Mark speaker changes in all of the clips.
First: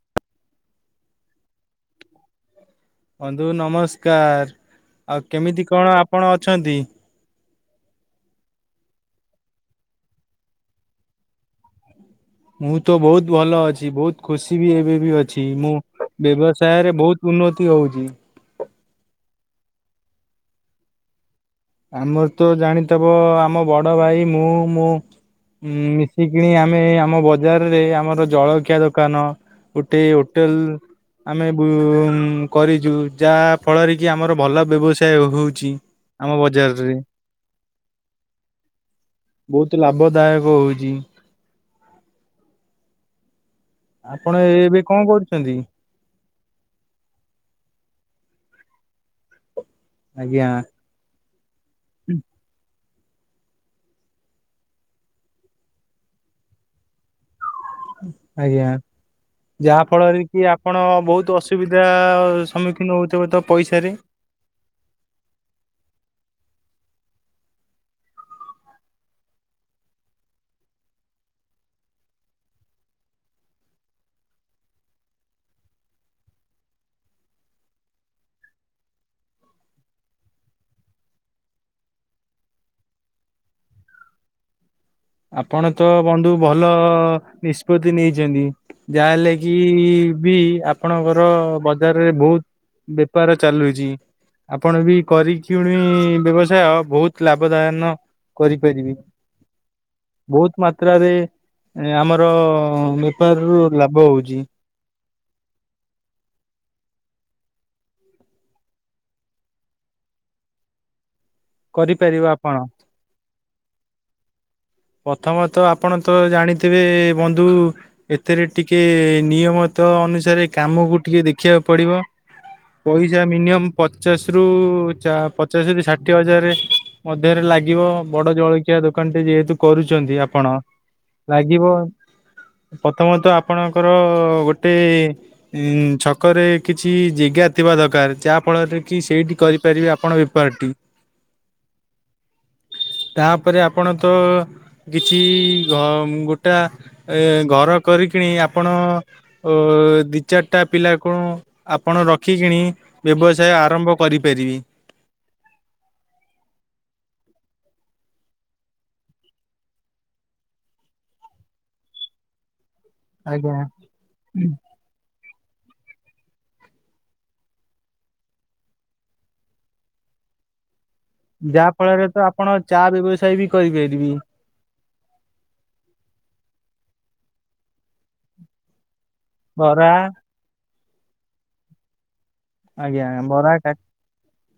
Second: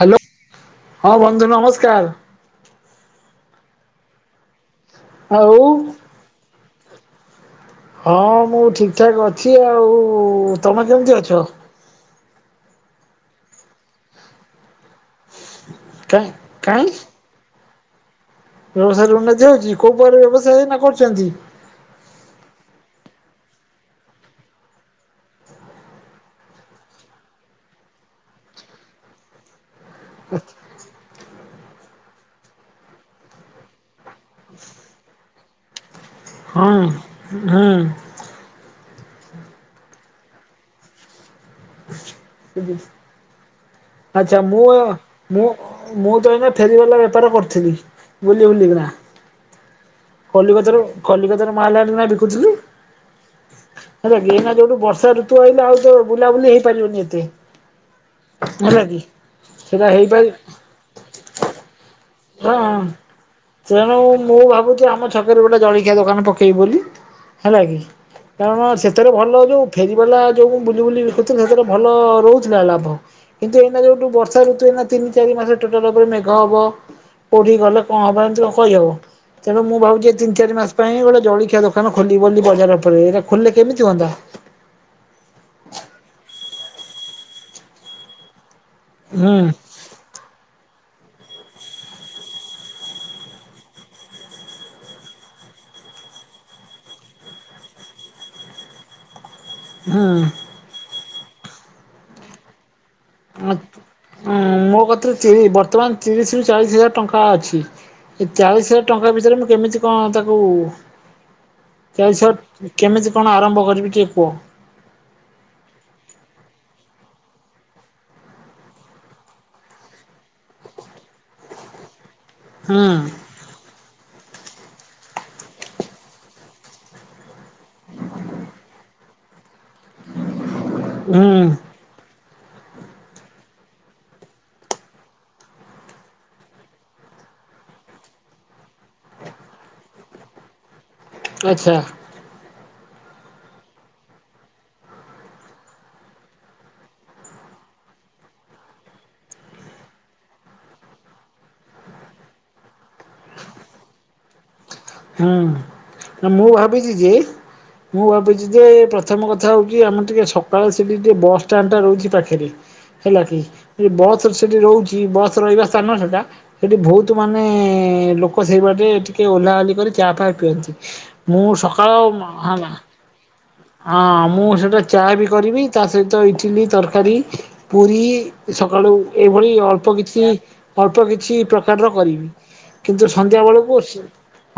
Speaker 1: Hello ହଁ ବନ୍ଧୁ ନମସ୍କାର।
Speaker 2: ବନ୍ଧୁ ନମସ୍କାର ଆଉ କେମିତି କଣ ଆପଣ ଅଛନ୍ତି?
Speaker 1: ହଁ ମୁଁ ଠିକ୍ ଠାକ୍ ଅଛି ଆଉ ତମେ କେମିତି ଅଛ?
Speaker 2: ମୁଁତ ବହୁତ୍ ଭଲ ଅଛି ବହୁତ୍ ଖୁସିବି ଏବେବି ଅଛି ମୁଁ
Speaker 1: କାଇଁ କାଇଁ
Speaker 2: ବ୍ୟବସାୟରେ ବହୁତ ଉନ୍ନତି ହଉଚି।
Speaker 1: ବ୍ୟବସାୟରେ ଉନ୍ନତି ହଉଚି କୋଉ ଉପୟରେ ବ୍ୟବସାୟ ଏଇନା କରୁଚନ୍ତି?
Speaker 2: ଆମରତ ଜାଣିଥବ ଆମ ବଡ଼ ଭାଇ ମୁଁ ମୁଁ ଉଁ ମିଶିକଣି ଆମେ ଆମ ବଜାରରେ ଆମର ଜଳଖିଆ ଦୋକାନ ଗୋଟେ ହୋଟେଲ୍ ଆମେ ବୁ କରିଚୁ ଯାହା ଫଳରେକି ଆମର ଭଲ ବ୍ୟବସାୟ ହଉଚି। ଆମ
Speaker 1: ହଁ
Speaker 2: ବଜାରରେ
Speaker 1: ହୁଁ
Speaker 2: ବହୁତ୍ ଲାଭଦାୟକ ହଉଚି।
Speaker 1: ଠିକ୍ ଅଛି
Speaker 2: ଆପଣ
Speaker 1: ଆଚ୍ଛା ମୁଁ
Speaker 2: ଏବେ କଣ
Speaker 1: ମୁଁ
Speaker 2: କରୁଛନ୍ତି?
Speaker 1: ମୁଁତ ଏଇନା ଫେରିବାଲା ବେପାର କରିଥିଲି ବୁଲି ବୁଲିକିନା।
Speaker 2: ଆଜ୍ଞା
Speaker 1: କଲିକତା ରୁ କଲିକତା ରୁ ମାଲ୍ ଆଣି କିନା ବିକୁଥିଲି। ହେଲା ଗିନା ଯୋଉଠୁ ବର୍ଷା ଋତୁ ଆଇଲା ଆଉ ତ ବୁଲାବୁଲି ହେଇପାରିବନି ଏତେ।
Speaker 2: ଆଜ୍ଞା
Speaker 1: ହେଲା କି।
Speaker 2: ଯାହା
Speaker 1: ସେଟା
Speaker 2: ଫଳରେ
Speaker 1: ହେଇପାରି
Speaker 2: କି ଆ ପଣ ବହୁତ ଅସୁବିଧା
Speaker 1: ହଁ।
Speaker 2: ସମ୍ମୁଖୀନ ହେଉଥିବ ତ ପଇସାରେ।
Speaker 1: ତେଣୁ ମୁଁ ଭାବୁଛି ଆମ ଛକରେ ଗୋଟେ ଜଳଖିଆ ଦୋକାନ ପକେଇବି ବୋଲି ହେଲା କି। କାରଣ ସେଥିରେ ଭଲ ଯୋଉ ଫେରିବାଲା ଯୋଉ ମୁ ବୁଲି ବୁଲି ବିକୁଥି ସେଥିରେ ଭଲ ରହୁଥିଲା ଲାଭ। କିନ୍ତୁ ଏଇନା ଯୋଉଟୁ ବର୍ଷା ଋତୁ ଏଇନା ତିନି ଚାରି ମାସେ ଟୋଟାଲେ ଉପରେ ମେଘ ହବ। ପଡ଼ି ଗଲେ କଣ ହବ ଏମିତି କ କହିହବ। ତେଣୁ ମୁଁ ଭାବୁଛି ଏ ତିନି ଚାରି ମାସ୍ ପାଇଁ ଗୋଟେ ଜଳଖିଆ ଦୋକାନ ଖୋଲିବି ବୋଲି ବଜାର ଉପରେ ଏଟା ଖୋଲଲେ କେମିତି ହୁଅନ୍ତା?
Speaker 2: ଆପଣ ତ ବନ୍ଧୁ ଭଲ ନିଷ୍ପତ୍ତି ନେଇଚନ୍ତି ଯାହା ହେଲେ
Speaker 1: ହୁଁ
Speaker 2: କି ବି ଆପଣଙ୍କର ବଜାରରେ ବହୁତ୍ ବେପାର ଚାଲୁଚି। ଆପଣ ବି କରିିକ୍ୟୁଣି ବ୍ୟବସାୟ ବହୁତ ଲାଭଦାୟନ କରିପାରିବେ।
Speaker 1: ହଁ।
Speaker 2: ବୋହୁତ୍ ମାତ୍ରାରେ ଏଁ ଆମର ବେପାରରୁ ଲାଭ ହଉଚି।
Speaker 1: ତ ଚିରି ବର୍ତ୍ତମାନ୍ ତିରିଶ୍ ରୁ ଚାଳିଶ୍ ହଜାର ଟଙ୍କା ଅଛି। ଏ ଚାଳିଶି ହଜାର ଟଙ୍କା ଭିତରେ ମୁଁ କେମିତି କଣ ତାକୁ
Speaker 2: କରିପାରିବ ଆପଣ।
Speaker 1: ଚାଲିସତ୍ କେମିତି କଣ ଆରମ୍ଭ କରିବି ଟିକେ କୁହ?
Speaker 2: ପ୍ରଥମତଃ ଆପଣ ତ ଜାଣିଥିବେ ବନ୍ଧୁ ଏଥିରେ ଟିକେ ନିୟମିତ ଅନୁସାରେ କାମକୁ ଟିକେ ଦେଖିବାକୁ ପଡ଼ିବ।
Speaker 1: ହୁଁ
Speaker 2: ପଇସା ମିନିମମ୍ ପଚାଶ୍ ରୁ ଚା ପଚାଶେ ରୁ ଷାଠିଏ ହଜାରେ ମଧ୍ୟରେ ଲାଗିବ ବଡ଼ ଜଳଖିଆ ଦୋକାନ୍ ଟେ ଯେହେତୁ। କରୁଚନ୍ତି ଆପଣ
Speaker 1: ହୁଁ
Speaker 2: ଲାଗିବ ପ୍ରଥମତଃ ଆପଣଙ୍କର ଗୋଟେ ଇଁ ଛକରେ କିଛି ଜେଗା ଥିବା ଦକାର୍ ଯାହା ଫଳରେ କି ସେଇଠି କରିପାରିବେ ଆପଣ ବେପାରଟି।
Speaker 1: ଆଚ୍ଛା।
Speaker 2: ତାପରେ ଆପଣ ତ କିଛି ଘଂ ଗୋଟା ଏ ଘର କରିକିଣି ଆପଣ ଅ ଦି ଚାରିଟା ପିଲା କଁ ଆପଣ ରଖିକିଣି ବ୍ୟବସାୟ ଆରମ୍ଭ କରିପାରିବେ।
Speaker 1: ହୁଁ ନା ମୁଁ ଭାବିଛି ଯେ ମୁଁ ଭାବିଛି ଯେ ପ୍ରଥମ କଥା ହଉଛି ଆମର ଟିକେ ସକାଳ ସେଟି ଟିକେ ବସ ଷ୍ଟାଣ୍ଡ୍ ଟା ରହୁଚି ପାଖରେ। ହେଲା କି
Speaker 2: ଆଜ୍ଞା
Speaker 1: ବସରେ ସେଠି ରହୁଚି କି ବସ୍ ରହିବା ସ୍ଥାନ ସେଟା ସେଠି ଭୋଉତୁ ମାନେ ଲୋକ ସେଇ ବାଟେ ଟିକେ ଓଲା ଓଲି କରି ଚା ଫା ପିଅନ୍ତି। ମୁଁ
Speaker 2: ଯାହା
Speaker 1: ସକାଳ
Speaker 2: ଫଳରେ ତ ଆପଣ
Speaker 1: ହାନା
Speaker 2: ଚା ବ୍ୟବସାୟ ବି
Speaker 1: ହଁ
Speaker 2: କରିପାରିବି।
Speaker 1: ମୁଁ ସେଟା ଚା ବି କରିବି ତା ସହିତ ଇଟିଲି ତରକାରୀ ପୁରୀ ଏ ସକାଳୁ ଏଇଭଳି
Speaker 2: ବରା
Speaker 1: ଅଳ୍ପ କିଛି ଅଳ୍ପ କିଛି ପ୍ରକାରର କରିବି।
Speaker 2: ଆଜ୍ଞା
Speaker 1: କିନ୍ତୁ ସନ୍ଧ୍ୟା
Speaker 2: ବରା କା
Speaker 1: ବେଳକୁ ସି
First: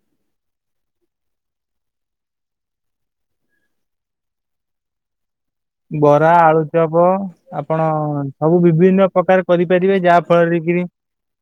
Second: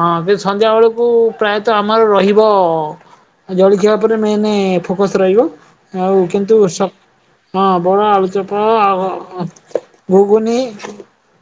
Speaker 1: ହଁ ସେ ସନ୍ଧ୍ୟା ବେଳକୁ ପ୍ରାୟତଃ ଆମର ରହିବ ଆ ଜଳଖିଆ ଓପରେ ମେନେ ଫୋକସ୍ ରହିବ। ଆଉ
Speaker 2: ବରା
Speaker 1: କିନ୍ତୁ ସ
Speaker 2: ଆଳୁଚପ
Speaker 1: ହଁ
Speaker 2: ଆପଣ
Speaker 1: ବରା
Speaker 2: ସବୁ
Speaker 1: ଆଳୁଚପ ଆଉ
Speaker 2: ବିଭିନ୍ନ
Speaker 1: ଅଁ
Speaker 2: ପ୍ରକାର କରିପାରିବେ ଯାହା
Speaker 1: ଗୁଗୁନି
Speaker 2: ଫଳରେ କିରି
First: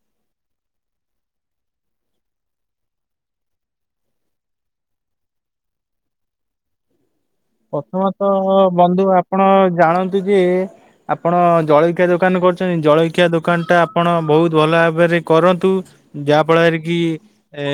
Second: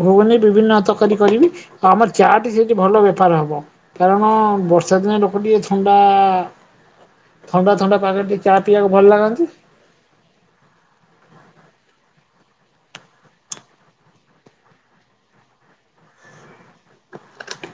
Speaker 1: ଘୁଗୁନି ବିଭିନ୍ନ ତକାରୀ କରିବି ଆମର ଚା ଟି ସେଇଠି ଭଲ ବେ ପାର ହବ କାରଣ ବର୍ଷା ଦିନେ ଲୋକ ଟିକେ ଥଣ୍ଡା ଥଣ୍ଡା ଥଣ୍ଡା ପାଗରେ ଟିକେ ଚା
Speaker 2: ପ୍ରଥମତଃ
Speaker 1: ପିଇବାକୁ
Speaker 2: ବନ୍ଧୁ
Speaker 1: ଭଲ
Speaker 2: ଆପଣ
Speaker 1: ଲାଗନ୍ତି।
Speaker 2: ଜାଣନ୍ତୁ ଯେ ଆପଣ ଜଳଖିଆ ଦୋକାନ କରୁଛନ୍ତି ଜଳଖିଆ ଦୋକାନଟା ଆପଣ ବୋହୁତ୍ ଭଲ ଭାବରେ କରନ୍ତୁ। ଯାଆପଳାରେ କି ଏ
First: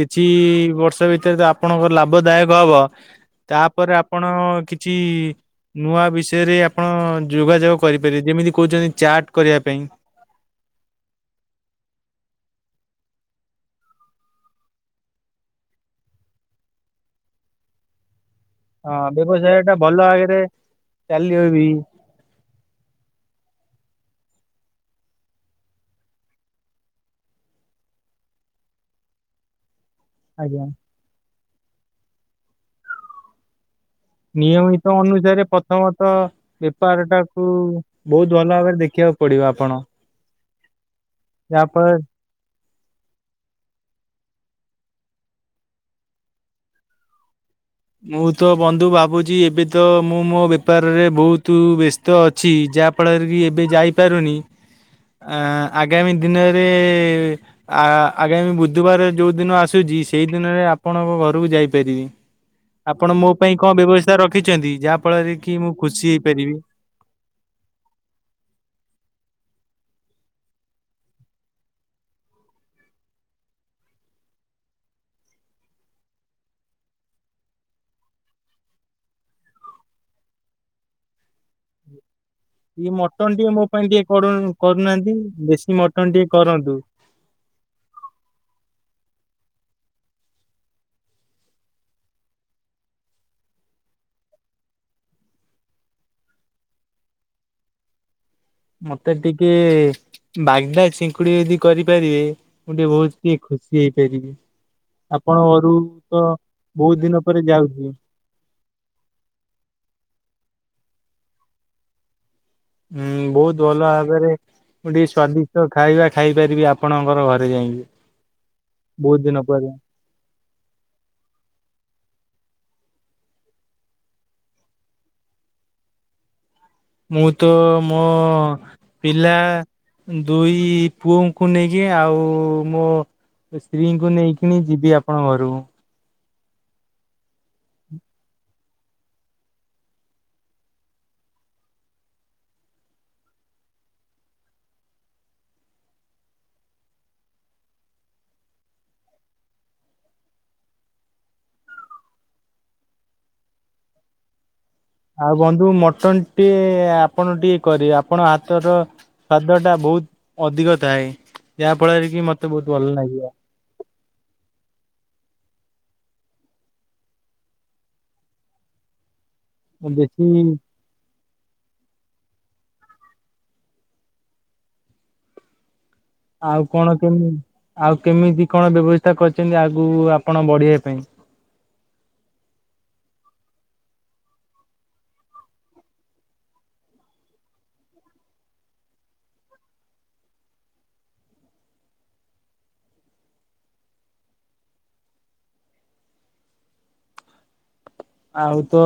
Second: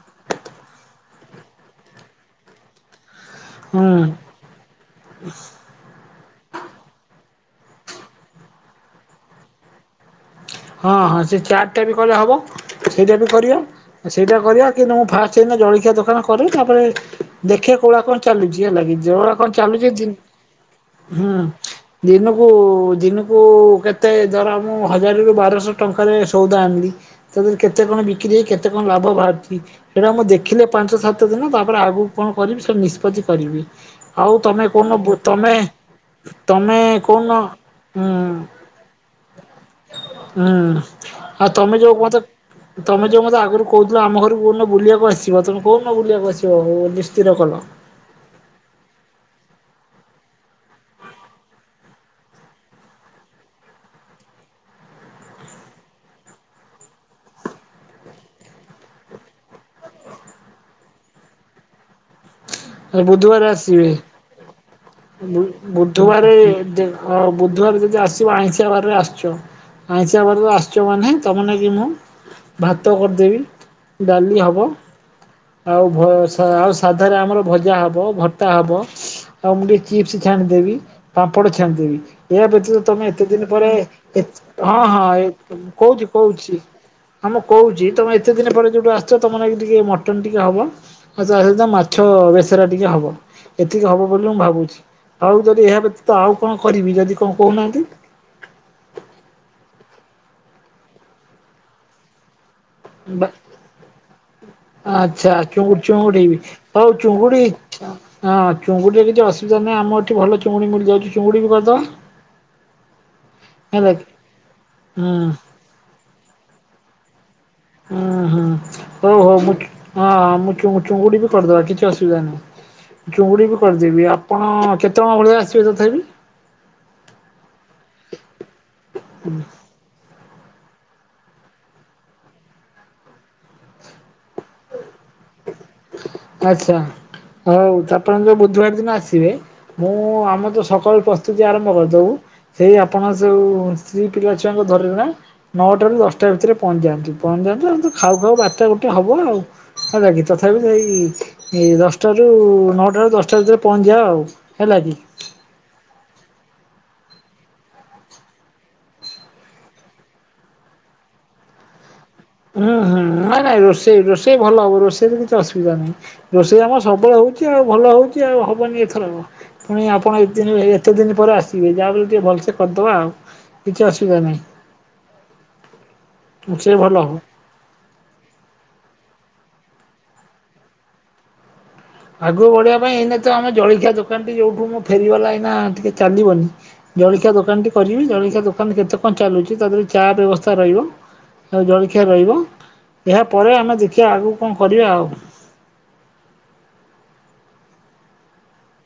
Speaker 2: କିଛି ବର୍ଷ ଭିତରେ ତ ଆପଣଙ୍କ ଲାଭଦାୟକ ହବ।
Speaker 1: ହୁଁ
Speaker 2: ଓପରେ ଆପଣ କିଛି ନୂଆ ବିଷୟରେ ଆପଣ ଯୋଗାଯୋଗ କରିପାରିବେ ଯେମିତି କହୁଛନ୍ତି ଚାଟ୍ କରିବା ପାଇଁ।
Speaker 1: ହଁ ହଁ ସେ ଚାର୍ଟଟା ବି କଲେ ହବ ସେଇଟା ବି କରିଆ। ସେଇଟା କରିବା କିନ୍ତୁ ମୁଁ ଫାର୍ଷ୍ଟ ଏଇନା ଜଳଖିଆ ଦୋକାନ କରେ ତାପରେ ଦେଖେ କଉଭଳିଆ କଣ ଚାଲୁଛି। ବୁଝିହେଲାକି
Speaker 2: ହଁ
Speaker 1: ଯଉ ଗୁଡା କଣ
Speaker 2: ବ୍ୟବସାୟ ଟା
Speaker 1: ଚାଲୁଛି
Speaker 2: ଭଲ
Speaker 1: [unintelligible]
Speaker 2: ଆଗରେ
Speaker 1: ହୁଁ।
Speaker 2: ଚାଲିବ ବି
Speaker 1: ଦିନକୁ ଦିନକୁ କେତେ ଧର ମୁଁ ହଜାରରୁ ବା ବାରଶହ ଟଙ୍କାରେ ସଉଦା ଆଣିଲି ତା ଦେହରେ କେତେ କଣ ବିକ୍ରି ହେଇ କେତେ କଣ ଲାଭ ବାହାରୁଛି। ସେଇଟା ମୁଁ ଦେଖିଲେ
Speaker 2: ଆଜ୍ଞା।
Speaker 1: ପାଞ୍ଚ, ସାତ ଦିନ ତାପରେ ଆଗକୁ କଣ କରିବି ସେ ନିଷ୍ପତି କରିବି। ଆଉ ତମେ କଣ
Speaker 2: ନିୟମିତ ଅନୁସାରେ
Speaker 1: ତମେ
Speaker 2: ପ୍ରଥମତ
Speaker 1: ତମେ
Speaker 2: ବେପାର
Speaker 1: କହୁନ
Speaker 2: ଟାକୁ
Speaker 1: ଉଁ
Speaker 2: ବହୁତ ଭଲ ଭାବରେ ଦେଖିବା ପଡ଼ିବ ଆପଣ।
Speaker 1: ଅଁ ଆଉ
Speaker 2: ଯାହା
Speaker 1: ତମେ
Speaker 2: ଫଳରେ
Speaker 1: ଯୋଉ ମତେ। ତମେ ଯୋଉ ମତେ ଆଗରୁ କହୁଥିଲ ଆମ ଘରକୁ କଉ ଦିନ ବୁଲିବାକୁ ଆସିବ ତମେ କୋଉଦିନ ବୁଲିବାକୁ ଆସିବ ବୋଲି ସ୍ଥିର କଲ୍?
Speaker 2: ମୁଁ ତ ବନ୍ଧୁ ଭାବୁଛି ଏବେ ତ ମୁଁ ମୋ ବେପାରରେ ବହୁତୁ ବେଶ୍ ତ ଅଛି ଯାହାଫଳରେ କି ଏବେ ଯାଇପାରୁନି। ଆଁ ଆଗାମୀ ଦିନରେ। ଆ ଆଗାମୀ ବୁଧୁବାର ଯଉ ଦିନ ଆସୁଛି ସେଇ ଦିନରେ ଆପଣଙ୍କ ଘରକୁ ଯାଇପାରିବି।
Speaker 1: ଆ
Speaker 2: ଆପଣ ମୋ
Speaker 1: ବୁଧୁବାରେ
Speaker 2: ପାଇଁ କଣ ବ୍ୟବସ୍ଥା ରଖିଛନ୍ତି ଯାହା
Speaker 1: ଆସିବେ
Speaker 2: ଫଳରେ କି ମୁଁ ଖୁସି
Speaker 1: ବୁ-ବୁଧୁବାରେ
Speaker 2: ହେଇପାରିବି?
Speaker 1: ଦେ ହଁ ବୁଧବାର ଯଦି ଆସିବ ଆଇଁଷିଆ ବାରରେ ଆସୁଛ। ଆଇଁଷିଆ ବାରରେ ଆସୁଛ ମାନେ ତମ ନାଗି ମୁଁ। ଭାତ କରିଦେବି ଡାଲି ହବ। ଆଉ ଭ ସା ଆଉ ସାଧାରେ ଆମର। ଭଜା ହବ ଭତା ହବ ଆଉ ମୁଁ ଟିକେ ଚିପ୍ସ ଛାଣିଦେବି ପାମ୍ପଡ ଛାଣିଦେବି। ଏଆ ବ୍ୟତୀତ
Speaker 2: ଟିକେ
Speaker 1: ତମେ ଏତେ
Speaker 2: ମଟନ
Speaker 1: ଦିନ
Speaker 2: ଟିକେ ମୋ
Speaker 1: ପରେ
Speaker 2: ପାଇଁ ଟିକେ
Speaker 1: ଏ
Speaker 2: କରୁ
Speaker 1: ହଁ ହଁ
Speaker 2: କରୁନାହାନ୍ତି
Speaker 1: ଏ ଉଁ
Speaker 2: ଦେଶୀ ମଟନ
Speaker 1: କହୁଛି
Speaker 2: ଟିକେ
Speaker 1: କହୁଛି।
Speaker 2: କରନ୍ତୁ।
Speaker 1: ହଁ ମୁଁ କହୁଛି ତମେ ଏତେ ଦିନ ପରେ ଯୋଉଠୁ ଆସୁଛ ତମ ନାଗି ଟିକେ ମଟନ ଟିକେ ହବ। ଆଉ ତା ସହିତ ମାଛ ବେସର ଟିକେ ହବ ଏତିକି ହବ ବୋଲି ମୁଁ ଭାବୁଛି। ଆଉ ଯଦି ଏହା ବ୍ୟତୀତ ଆଉ କଣ କରିବି ଯଦି କଣ କହୁନାହାନ୍ତି।
Speaker 2: ମତେ ଟିକେ ବାଗଦା ଚିଙ୍କୁଡି ଯଦି କରିପାରିବେ। ମୁଁ ଟିକେ ବହୁତ
Speaker 1: ବା
Speaker 2: କି ଖୁସି ହେଇପାରିବି।
Speaker 1: ଆଚ୍ଛା
Speaker 2: ଆପଣ ଘରୁ
Speaker 1: ଚୁଙ୍ଗୁ
Speaker 2: ତ
Speaker 1: ଚୁଙ୍ଗୁଡି ହଉ
Speaker 2: ବହୁତ ଦିନ ପରେ
Speaker 1: ଚୁଙ୍ଗୁଡି।
Speaker 2: ଯାଉଛି
Speaker 1: ହଁ ଚୁଙ୍ଗୁଡିରେ କିଛି ଅସୁବିଧା ନାହିଁ ଆମ ଏଠି ଭଲ ଚୁଙ୍ଗୁଡି ମିଳିଯାଉଛି ଚୁଙ୍ଗୁଡି ବି କରିଦ
Speaker 2: ଉଁ ବହୁତ ଭଲ ଭାବରେ ମୁଁ
Speaker 1: ହୁଁ
Speaker 2: ଟିକେ ସ୍ଵାଦିଷ୍ଟ ଖାଇବା ଖାଇପାରିବି ଆପଣଙ୍କର ଘରେ ଯାଇଁକି।
Speaker 1: ହୁଁ ହୁଁ ହଉ ହଉ ମୁଁ ଚୁ ହଁ ହଁ ମୁଁ ଚୁ-ଚୁଙ୍ଗୁଡି ବି କରିଦବା କିଛି ଅସୁବିଧା ନାହିଁ। ଚୁଙ୍ଗୁଡ଼ି ବି କରିଦେବି। ଆପଣ କେତେ ଜଣ ଭଳିଆ ଆସିବେ ତଥାପି?
Speaker 2: ମୁଁ ତ ମୋ ପିଲା। ଦୁଇ ପୁଅଙ୍କୁ ନେଇକି ଆଉ ମୋ। ସ୍ତ୍ରୀଙ୍କୁ ନେଇକିଣି ଯିବି ଆପଣ ଘରୁ।
Speaker 1: ଆଚ୍ଛା ହଉ ତ ଆପଣ ଯୋଉ ବୁଧବାର ଦିନ ଆସିବେ। ମୁଁ ଆମର ତ ସକାଳୁ ପ୍ରସ୍ତୁତି ଆରମ୍ଭ କରିଦବୁ। ସେଇ ଆପଣ ଯୋଉ ସ୍ତ୍ରୀ ପିଲା ଛୁଆଙ୍କୁ ଧରିଲେ ନା। ନଅଟାରୁ ଦଶଟା ଭିତରେ ପହଞ୍ଚିଯାନ୍ତୁ ପହଞ୍ଚିଯାନ୍ତୁ ଏମିତି ଖାଉ ଖାଉ ବାରଟା, ଗୋଟେ ହବ ଆଉ। ହେଲା କି ତଥାପି ସେଇ ଏଇ ଦଶଟାରୁ, ନଅଟାରୁ, ଦଶଟା ଭିତରେ ପହଞ୍ଚିଯାଅ ଆଉ। ହେଲା କି।
Speaker 2: ଆଉ ବନ୍ଧୁ ମଟନ ଟିଏ ଆପଣ ଟିକେ କରିବେ ଆପଣ ହାତର। ସ୍ଵାଦ ଟା ବହୁତ ଅଧିକ ଥାଏ ଯାହା ଫଳରେ କି ମ
Speaker 1: ହୁଁ ହୁଁ ନାଇଁ ନାଇଁ ରୋଷେଇ ରୋଷେଇ ଭଲ ହବ ରୋଷେଇରେ କିଛି ଅସୁବିଧା ନାହିଁ। ରୋଷେଇ ଆମର ସବୁବେଳେ ହଉଛି ଆଉ ଭଲ ହଉଛି ଆଉ ହବନି ଏଥରକ ପୁଣି ଆପଣ ଏତେ
Speaker 2: ଦେଶୀ
Speaker 1: ଦିନି ରହି ଏତେ ଦିନ ପରେ ଆସିବେ ଯାହା ବି ହେଲେ ଟିକେ ଭଲସେ କରିଦବା ଆଉ କିଛି ଅସୁବିଧା ନାହିଁ।
Speaker 2: ଆଉ
Speaker 1: ସେ
Speaker 2: କଣ
Speaker 1: ଭଲ ହବ
Speaker 2: କେମିତି ଆଉ କେମିତି କଣ ବ୍ୟବସ୍ଥା କରିଛନ୍ତି ଆଗକୁ ଆପଣ ବଢ଼ିବା ପାଇଁ?
Speaker 1: ଆଗକୁ ବଢିବା ପାଇଁ ଏଇନା ତ ଆମେ ଜଳଖିଆ ଦୋକାନ ଟି ଯୋଉଠୁ ମୁଁ ଫେରିବାଲା ଏଇନା ଟିକେ ଚାଲିବନି। ଜଳଖିଆ ଦୋକାନଟି କରିବି ଜଳଖିଆ ଦୋକାନ କେତେ କଣ ଚାଲୁଛି ତା ଦେହରେ ଚା ବ୍ୟବସ୍ଥା ରହିବ। ଆଉ ଜଳଖିଆ ରହିବ ଏହାପରେ ଆମେ ଦେଖିବା ଆଗକୁ କଣ କରିବା ଆଉ।
Speaker 2: ଆଉ ତ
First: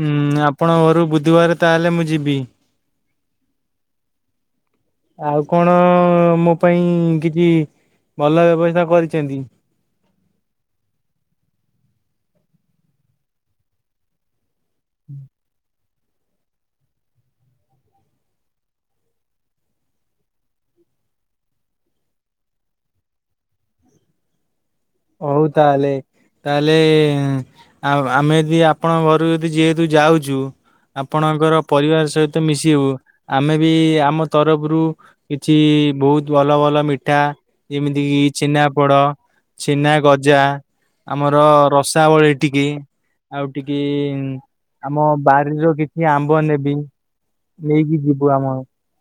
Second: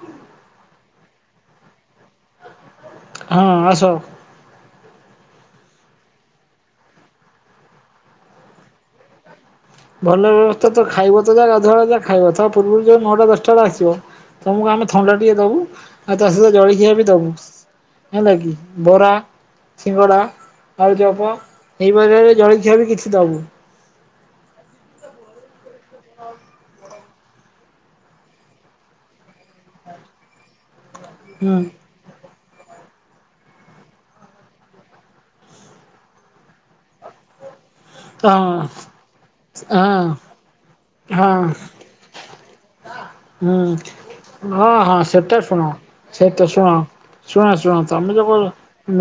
Speaker 2: ଉଁ ଆପଣଙ୍କ ଘରୁ ବୁଧବାର ତାହେଲେ ମୁଁ ଯିବି।
Speaker 1: ହଁ ଆସ।
Speaker 2: ଆଉ କଣ ମୋ ପାଇଁ କିଛି ଭଲ ବ୍ୟବସ୍ଥା କରିଚିନ୍ତି।
Speaker 1: ଭଲ ବ୍ୟବସ୍ଥା ତ ଖାଇବ ତ ଯା ଗାଧୁଆଳେ ଯା ଖାଇବ ତ ପୂର୍ବୁରୁ ଯୋଉ ନଅଟା ଦଶଟା ବଳେ ଆସିବ। ତମୁକୁ ଆମେ ଥଣ୍ଡା ଟିକେ ଦବୁ ଆଉ ତା ସହିତ ଜଳଖିଆ ବି ଦବୁ। ହେଲକି ବରା ସିଙ୍ଗଡ଼ା, ଆଳୁଚପ ଏଇପରିକା ବି ଜଳିଖିଆ ବି କିଛି ଦବୁ।
Speaker 2: ହଉ ତାହେଲେ। ତାହେଲେ ଆ-ଆମେ ଯଦି ଆପଣଙ୍କ ଘରୁକୁ ଯଦି ଯେହେତୁ ଯାଉଚୁ। ଆପଣଙ୍କର
Speaker 1: ହୁଁ
Speaker 2: ପରିବାର ସହିତ ମିଶିବୁ ଆମେ ବି ଆମ ତରଫୁରୁ କିଛି ବହୁତୁ ଭଲ ଭଲ ମିଠା ଯେମିତି କିି
Speaker 1: ହଁ
Speaker 2: ଛେନାପୋଡ
Speaker 1: ହଁ
Speaker 2: ଛିନାଗଜା
Speaker 1: ହଁ
Speaker 2: ଆମର ରସାବଳୀ ଟିକେ। ଆଉ
Speaker 1: ହୁଁ
Speaker 2: ଟିକେ
Speaker 1: ହଁ ହଁ
Speaker 2: ଆମ
Speaker 1: ସେଟା ଶୁଣ
Speaker 2: ବାରିର କିଛି ଆମ୍ବ
Speaker 1: ସେଟା ଶୁଣ
Speaker 2: ନେବି
Speaker 1: ଶୁଣ ଶୁଣ
Speaker 2: ନେଇକି
Speaker 1: ତମେ
Speaker 2: ଯିବୁ
Speaker 1: ଯୋଉ
Speaker 2: ଆମ
Speaker 1: କୋଉ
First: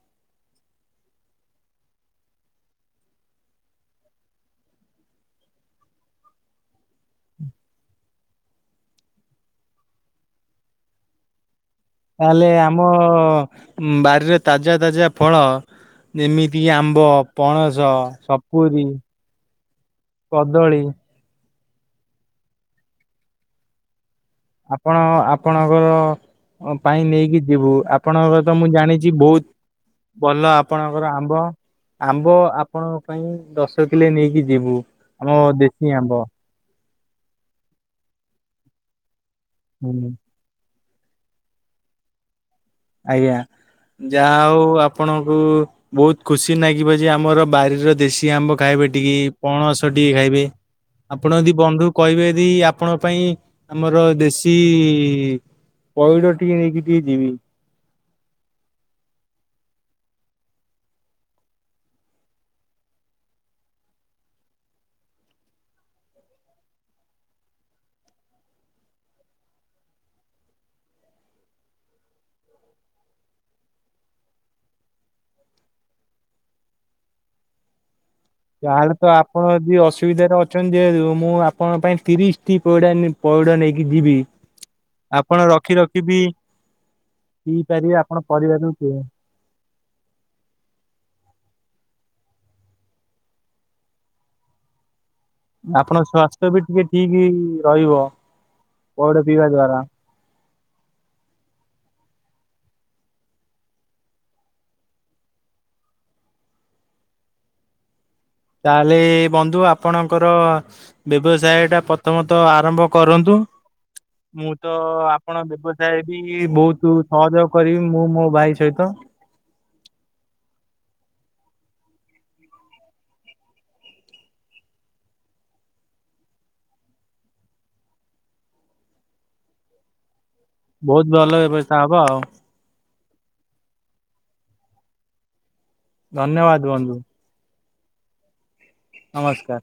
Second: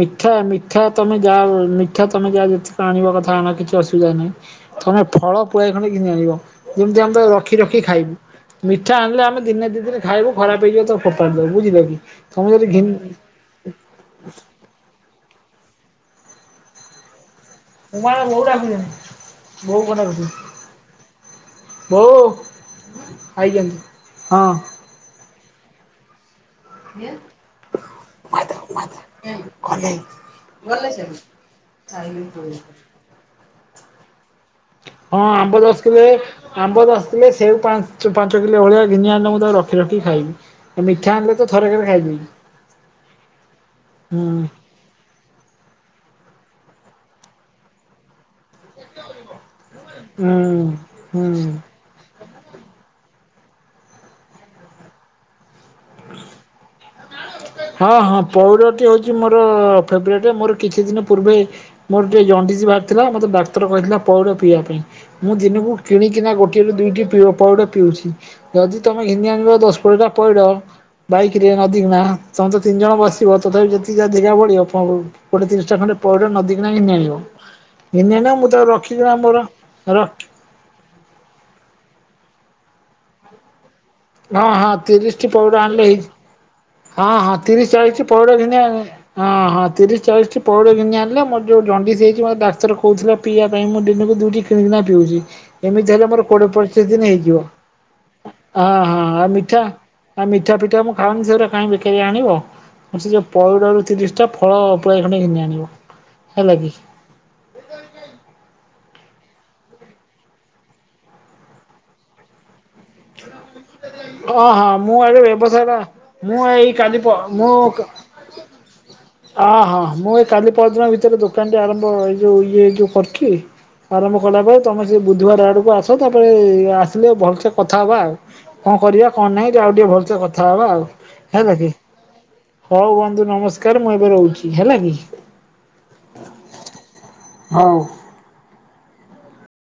Speaker 1: ମିଠା ମିଠା ତମେ ଯା ମିଠା ତମେ ଯା ଯେତିକ ଆଣିବା କଥା ଆଣ କି କି ଅସୁବିଧା ନାହିଁ ତମେ ଫଳ ପୁଳାଏ ଖଣ୍ଡେ ଘିନି ଆଣିବ ଯେମିତି ଆମେ ତାକୁ ରଖି ରଖି ଖାଇବୁ। ମିଠା ଆମ୍ବିଳା ଆମେ ଦିନେ ଦି ଦିନି ଖାଇବୁ ଖରାପ ହେଇଯିବ ତାକୁ ଫୋପାଡ଼ି ଦବୁ ବୁଝିଲ କି। ତମେ
Speaker 2: ତାହେଲେ
Speaker 1: ଯଦି
Speaker 2: ଆମ
Speaker 1: ଘିନି
Speaker 2: ବାରିରେ ତାଜା ତାଜା ଫଳ ଯେମିତିକି ଆମ୍ବ, ପଣ ଜ
Speaker 1: ବୋଉ
Speaker 2: ସପୁରୀ,
Speaker 1: ଡାକୁଛନ୍ତି ବୋଉ କଣ ଡାକୁଛନ୍ତି
Speaker 2: କଦଳୀ
Speaker 1: ବୋଉ ଆଇଚନ୍ତି ହଁ।
Speaker 2: ଆପଣ ଆପଣଙ୍କର ପାଇଁ ନେଇକି ଯିବୁ ଆପଣଙ୍କର ତ ମୁଁ ଜାଣିଚି ବହୁତ ଭଲ ଆପଣଙ୍କର ଆମ୍ବ। ଆମ୍ବ ଆପଣଙ୍କ ପାଇଁ ଦଶ କିଲେ ନେଇକି ଯିବୁ
Speaker 1: ହଁ
Speaker 2: ଆମ
Speaker 1: ଆମ୍ବ ଦଶ
Speaker 2: ଦେଶୀ
Speaker 1: କିଲେ
Speaker 2: ଆମ୍ବ।
Speaker 1: ଆମ୍ବ ଦଶ କିଲେ ସେଉ ପାଞ୍ଚ ପାଞ୍ଚ କିଲୋ ଭଳିଆ ଘିନିଆନୁନ ମୁଁ ତାକୁ ରଖି
Speaker 2: ହୁଁ
Speaker 1: ରଖି ଖାଇବି। ମିଠା ଆଣିଲେ ତ ଥର କରେ ଖାଇଦେବି।
Speaker 2: ଆଜ୍ଞା
Speaker 1: ହୁଁ
Speaker 2: ଯାହା ହଉ ଆ ପଣଙ୍କୁ ବହୁତ ଖୁସି ନାଗିବ ଯେ ଆମର ବାରିର ଦେଶୀ ଆମ୍ବ କାଇବେ ଟିକେ ପଣସ ଟିକେ
Speaker 1: ହୁଁ।
Speaker 2: ଖାଇବେ
Speaker 1: ହୁଁ
Speaker 2: ଆପଣ ଯଦି ବନ୍ଧୁ କଇବେଦି ଆପଣଙ୍କ ପାଇଁ ଆମର ଦେଶୀ ପଇଡ଼ ଟିକେ ନେଇକି ଟିକେ ଯିବି।
Speaker 1: ହଁ ହଁ ପଇଡ଼ ଟି ହଉଚି ମୋର ଫେବରାଇଟ୍ ମୋର କିଛି ଦିନ ପୂର୍ବେ ମୋର ଟିକେ ଜଣ୍ଡିଚ ବାହାରି ଥିଲା ମୋତେ ଡାକ୍ତର କହିଥିଲା ପଇଡ଼ ପିଇବା ପାଇଁ। ମୁଁ ଦିନୁକୁ କିଣିକିନା ଗୋଟିଏରୁ ଦୁଇଟିି ପିଉ-ପାଉଡ଼ ପିଉଛି। ଯଦି ତମେ ଘିନିଆଣିବ ଦଶ କୋଡ଼ିଏଟା ପଇଡ ବାଇକିରେ ନଦିକିଣା ତମେ ତ ତିନି ଜଣ ବସିବ ତଥାପି ଯେତିକି ଯା ଜେଗା ବଳିବ ପ କୋଡ଼ିଏ ତିରିଶଟା ଖଣ୍ଡେ ପଇଡ ନଦୀକିନା ଘିନିଆଣିବ ଘିନିଆଣିବ ମୁଁ ତାକୁ ରଖିଛି
Speaker 2: ଯାହାହେଲେତ
Speaker 1: ଆମର
Speaker 2: ଆପଣ ଯଦି
Speaker 1: ରଖ
Speaker 2: ଅସୁବିଧାରେ ଅ ଛନ୍ତି ଯେହେତୁ ମୁଁ ଆପଣଙ୍କ ପାଇଁ ତିରିଶଟି ପଇଡ଼ା ନେ ପଇଡ଼ ନେଇ
Speaker 1: ହଁ ହଁ ତିରିଶଟି ପଉଡ଼ ଆଣିଲେ ହେଇ
Speaker 2: ରଖି ବି
Speaker 1: ହଁ ହଁ
Speaker 2: ପିଇ
Speaker 1: ତିରିଶ
Speaker 2: ପାରିବେ
Speaker 1: ଚାଳିଶ ଟି
Speaker 2: ଆପଣ
Speaker 1: ପଇଡ଼ ଘିିନିଆନି
Speaker 2: ପରିବାରକୁ
Speaker 1: ହଁ ହଁ ତିରିଶ ଚାଳିଶଟି ପଉଡ଼ ଘିନିଆଣିଲ ମୋର ଯଉ ଜଣ୍ଡିସ ହେଇଚି ମୋତେ ଡାକ୍ତର କଉଥୁଲା ପିଇବା ପାଇଁ ମୁଁ ଦିନୁକୁ ଦୁଇଟି କିଣିକିନା ପିଉଚି
Speaker 2: ଆପଣ
Speaker 1: ଏମିତି ହେଲେ ମୋର
Speaker 2: ସ୍ୱାସ୍ଥ୍ୟ
Speaker 1: କୋଡ଼ିଏ
Speaker 2: ବି ଟିକେ
Speaker 1: ପଚିଶ ଦିନି
Speaker 2: ଠିକ
Speaker 1: ହେଇଯିବ।
Speaker 2: ରହିବ।
Speaker 1: ହଁ ହଁ
Speaker 2: ପଇଡ଼
Speaker 1: ଆଉ
Speaker 2: ପିଇବା ଦ୍ଵାରା।
Speaker 1: ମିଠା ମିଠା ଫିଠା ମୁଁ ଖାଉନି ସେଉରା କାଇଁ ବେକାରିଆ ଆଣିବ। ସେ ଯୋଉ ପଇଡରୁ ତିରିଶଟା ଫଳ ପୁଳାଏ ଖଣ୍ଡେ ଘିନିଆଣିବ ହେଲା କିି।
Speaker 2: ତାହେଲେ ବନ୍ଧୁ ଆପଣଙ୍କର ବ୍ୟବସାୟ ଟା ପ୍ରଥମତଃ ଆରମ୍ଭ କରନ୍ତୁ।
Speaker 1: ହଁ
Speaker 2: ମୁଁ
Speaker 1: ହଁ
Speaker 2: ତ
Speaker 1: ଆଗେ
Speaker 2: ଆପଣ
Speaker 1: ବ୍ୟବସାୟଟା
Speaker 2: ବ୍ୟବସାୟ
Speaker 1: ମୁଁ
Speaker 2: ବି
Speaker 1: ଏଇ
Speaker 2: ବହୁତୁ
Speaker 1: କାଲି ପ
Speaker 2: ସହାଯୋଗ କରିବି ମୁଁ ମୋ ଭାଇ ସହିତ।
Speaker 1: ହଁ ହଁ ମୁଁ ଏଇ କାଲି ପର ଦିନ ଭିତରେ ଦୋକାନଟି ଆରମ୍ଭ ଏଇ ଯୋଉ ଇଏ ଯୋଉ କରୁଚି। ଆରମ୍ଭ କଲା ପରେ ତମେ ସେ ବୁଧବାର ଆଡକୁ ଆସ ତାପରେ ଆସିଲେ ଭଲସେ କଥା ହବା ଆଉ କଣ କରିବା କଣ ନାହିଁ ଆଉ ଟିକେ ଭଲସେ କଥା ହବା ଆଉ
Speaker 2: ବହୁତ ଭଲ
Speaker 1: ହେଲା କି।
Speaker 2: ବ୍ୟବସ୍ଥା ହବ ଆଉ
Speaker 1: ହଉ ବନ୍ଧୁ ନମସ୍କାର ମୁଁ ଏବେ ରହୁଛି ହେଲା କି।
Speaker 2: ଧନ୍ୟବାଦ ବନ୍ଧୁ।
Speaker 1: ହଉ।
Speaker 2: ନମସ୍କାର।